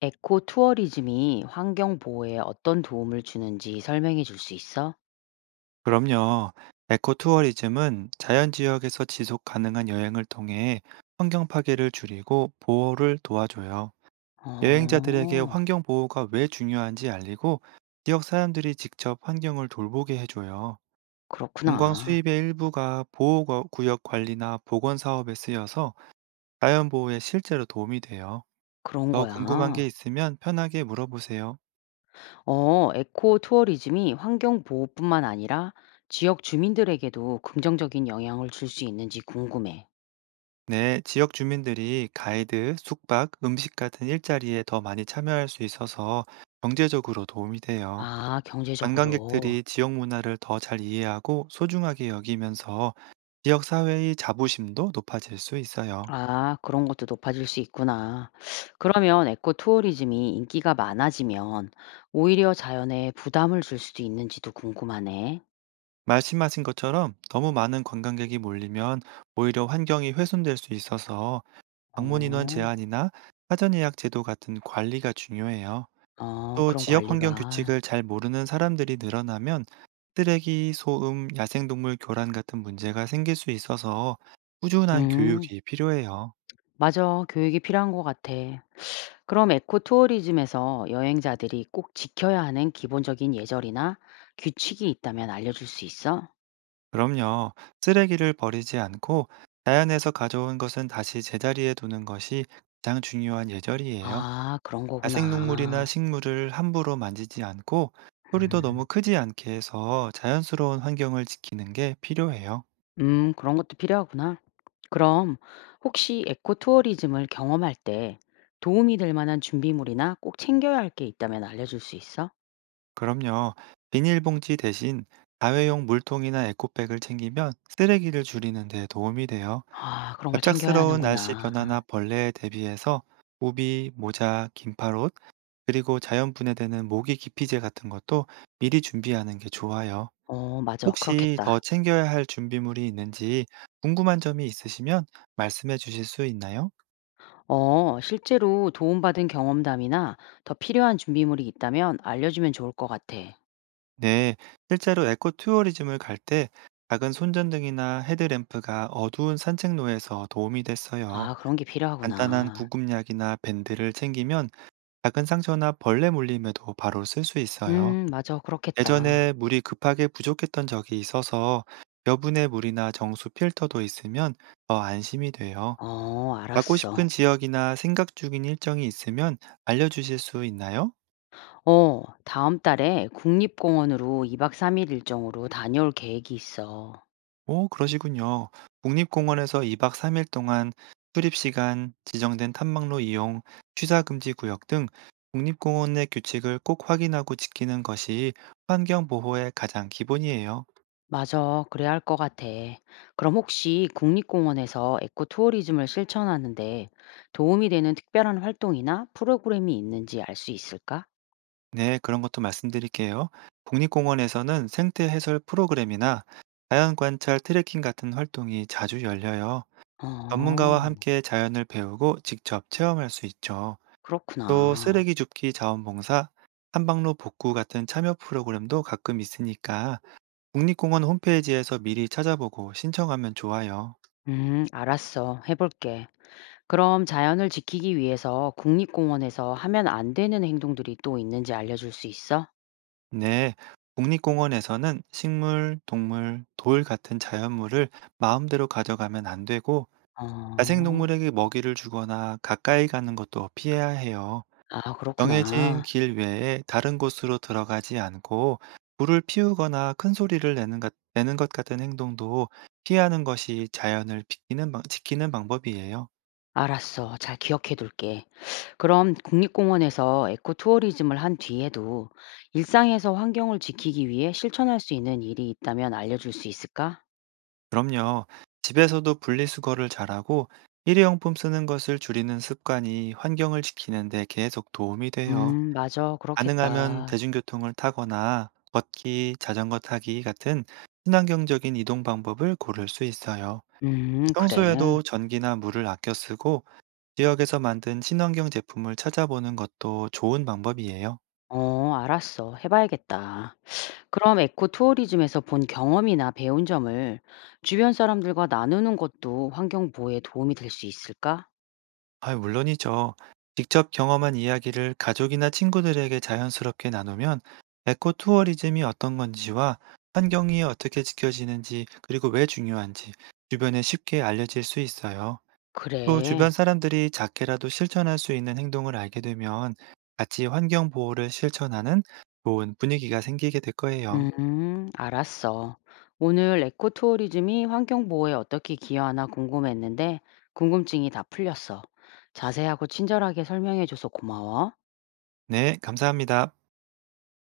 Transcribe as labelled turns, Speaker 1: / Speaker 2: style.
Speaker 1: 에코 투어리즘이 환경 보호에 어떤 도움을 주는지 설명해 줄 수 있어?
Speaker 2: 그럼요. 에코투어리즘은 자연 지역에서 지속 가능한 여행을 통해 환경 파괴를 줄이고 보호를 도와줘요. 여행자들에게
Speaker 1: 어,
Speaker 2: 환경 보호가 왜 중요한지 알리고 지역 사람들이 직접 환경을 돌보게 해줘요. 관광
Speaker 1: 그렇구나.
Speaker 2: 수입의 일부가 보호구역 관리나 보건 사업에 쓰여서 자연 보호에 실제로 도움이 돼요.
Speaker 1: 그런
Speaker 2: 더 궁금한
Speaker 1: 거야.
Speaker 2: 게 있으면 편하게 물어보세요.
Speaker 1: 어, 에코 투어리즘이 환경 보호뿐만 아니라 지역 주민들에게도 긍정적인 영향을 줄 수 있는지 궁금해.
Speaker 2: 네, 지역 주민들이 가이드, 숙박, 음식 같은 일자리에 더 많이 참여할 수 있어서 경제적으로 도움이 돼요.
Speaker 1: 아, 경제적으로.
Speaker 2: 관광객들이 지역 문화를 더 잘 이해하고 소중하게 여기면서 지역 사회의 자부심도 높아질 수 있어요.
Speaker 1: 아, 그런 것도 높아질 수 있구나. 그러면 에코 투어리즘이 인기가 많아지면 오히려 자연에 부담을 줄 수도 있는지도 궁금하네.
Speaker 2: 말씀하신 것처럼 너무 많은 관광객이 몰리면 오히려 환경이 훼손될 수 있어서 방문 인원
Speaker 1: 어.
Speaker 2: 제한이나 사전 예약 제도 같은 관리가 중요해요.
Speaker 1: 어,
Speaker 2: 또
Speaker 1: 그런
Speaker 2: 지역 환경
Speaker 1: 관리가.
Speaker 2: 규칙을 잘 모르는 사람들이 늘어나면 쓰레기, 소음, 야생동물 교란 같은 문제가 생길 수 있어서 꾸준한
Speaker 1: 음.
Speaker 2: 교육이 필요해요.
Speaker 1: 맞아, 교육이 필요한 것 같아. 그럼 에코 투어리즘에서 여행자들이 꼭 지켜야 하는 기본적인 예절이나 규칙이 있다면 알려줄 수 있어?
Speaker 2: 그럼요. 쓰레기를 버리지 않고 자연에서 가져온 것은 다시 제자리에 두는 것이 가장 중요한 예절이에요.
Speaker 1: 아, 그런
Speaker 2: 야생동물이나
Speaker 1: 거구나.
Speaker 2: 식물을 함부로 만지지 않고 소리도 너무
Speaker 1: 음.
Speaker 2: 크지 않게 해서 자연스러운 환경을 지키는 게 필요해요.
Speaker 1: 음, 그런 것도 필요하구나. 그럼 혹시 에코 투어리즘을 경험할 때 도움이 될 만한 준비물이나 꼭 챙겨야 할 게 있다면 알려줄 수 있어?
Speaker 2: 그럼요. 비닐봉지 대신 다회용 물통이나 에코백을 챙기면 쓰레기를 줄이는 데 도움이 돼요.
Speaker 1: 아, 그런 걸 챙겨야
Speaker 2: 갑작스러운 날씨
Speaker 1: 하는구나.
Speaker 2: 변화나 벌레에 대비해서 우비, 모자, 긴팔옷, 그리고 자연 분해되는 모기 기피제 같은 것도 미리 준비하는 게 좋아요.
Speaker 1: 어, 맞아.
Speaker 2: 혹시 더
Speaker 1: 그렇겠다.
Speaker 2: 챙겨야 할 준비물이 있는지 궁금한 점이 있으시면 말씀해 주실 수 있나요?
Speaker 1: 어, 실제로 도움받은 경험담이나 더 필요한 준비물이 있다면 알려주면 좋을 것 같아.
Speaker 2: 네, 실제로 에코 투어리즘을 갈 때 작은 손전등이나 헤드램프가 어두운 산책로에서 도움이 됐어요.
Speaker 1: 아, 그런 게
Speaker 2: 간단한
Speaker 1: 필요하구나.
Speaker 2: 구급약이나 밴드를 챙기면 작은 상처나 벌레 물림에도 바로 쓸 수 있어요.
Speaker 1: 맞아. 그렇겠다.
Speaker 2: 예전에 물이 급하게 부족했던 적이 있어서 여분의 물이나 정수 필터도 있으면 더 안심이 돼요.
Speaker 1: 어,
Speaker 2: 가고
Speaker 1: 알았어.
Speaker 2: 싶은 지역이나 생각 중인 일정이 있으면 알려주실 수 있나요?
Speaker 1: 어, 다음 달에 국립공원으로 2박 3일 일정으로 다녀올 계획이 있어.
Speaker 2: 오, 그러시군요. 국립공원에서 2박 3일 동안 출입시간, 지정된 탐방로 이용, 취사금지 구역 등 국립공원의 규칙을 꼭 확인하고 지키는 것이 환경보호의 가장 기본이에요.
Speaker 1: 맞아, 그래야 할 것 같아. 그럼 혹시 국립공원에서 에코투어리즘을 실천하는데 도움이 되는 특별한 활동이나 프로그램이 있는지 알 수 있을까?
Speaker 2: 네, 그런 것도 말씀드릴게요. 국립공원에서는 생태 해설 프로그램이나 자연 관찰 트레킹 같은 활동이 자주 열려요. 전문가와
Speaker 1: 어,
Speaker 2: 함께 자연을 배우고 직접 체험할 수 있죠. 또
Speaker 1: 그렇구나.
Speaker 2: 쓰레기 줍기 자원봉사, 한방로 복구 같은 참여 프로그램도 가끔 있으니까 국립공원 홈페이지에서 미리 찾아보고 신청하면 좋아요.
Speaker 1: 알았어. 해볼게. 그럼 자연을 지키기 위해서 국립공원에서 하면 안 되는 행동들이 또 있는지 알려줄 수 있어?
Speaker 2: 네, 국립공원에서는 식물, 동물, 돌 같은 자연물을 마음대로 가져가면 안 되고
Speaker 1: 어,
Speaker 2: 야생동물에게 먹이를 주거나 가까이 가는 것도 피해야 해요.
Speaker 1: 아,
Speaker 2: 정해진
Speaker 1: 그렇구나.
Speaker 2: 길 외에 다른 곳으로 들어가지 않고 불을 피우거나 큰 소리를 내는 것 같은 행동도 피하는 것이 지키는 방법이에요.
Speaker 1: 알았어, 잘 기억해둘게. 그럼 국립공원에서 에코투어리즘을 한 뒤에도 일상에서 환경을 지키기 위해 실천할 수 있는 일이 있다면 알려줄 수 있을까?
Speaker 2: 그럼요. 집에서도 분리수거를 잘하고 일회용품 쓰는 것을 줄이는 습관이 환경을 지키는데 계속 도움이 돼요.
Speaker 1: 맞아.
Speaker 2: 가능하면
Speaker 1: 그렇겠다.
Speaker 2: 대중교통을 타거나 걷기, 자전거 타기 같은 친환경적인 이동 방법을 고를 수 있어요.
Speaker 1: 그래.
Speaker 2: 평소에도 전기나 물을 아껴 쓰고 지역에서 만든 친환경 제품을 찾아보는 것도 좋은 방법이에요.
Speaker 1: 어, 알았어. 해봐야겠다. 그럼 에코 투어리즘에서 본 경험이나 배운 점을 주변 사람들과 나누는 것도 환경 보호에 도움이 될 수 있을까?
Speaker 2: 아, 물론이죠. 직접 경험한 이야기를 가족이나 친구들에게 자연스럽게 나누면 에코 투어리즘이 어떤 건지와 환경이 어떻게 지켜지는지 그리고 왜 중요한지 주변에 쉽게 알려질 수 있어요. 또
Speaker 1: 그래.
Speaker 2: 주변 사람들이 작게라도 실천할 수 있는 행동을 알게 되면 같이 환경 보호를 실천하는 좋은 분위기가 생기게 될 거예요.
Speaker 1: 알았어. 오늘 에코 투어리즘이 환경 보호에 어떻게 기여하나 궁금했는데 궁금증이 다 풀렸어. 자세하고 친절하게 설명해줘서 고마워.
Speaker 2: 네, 감사합니다.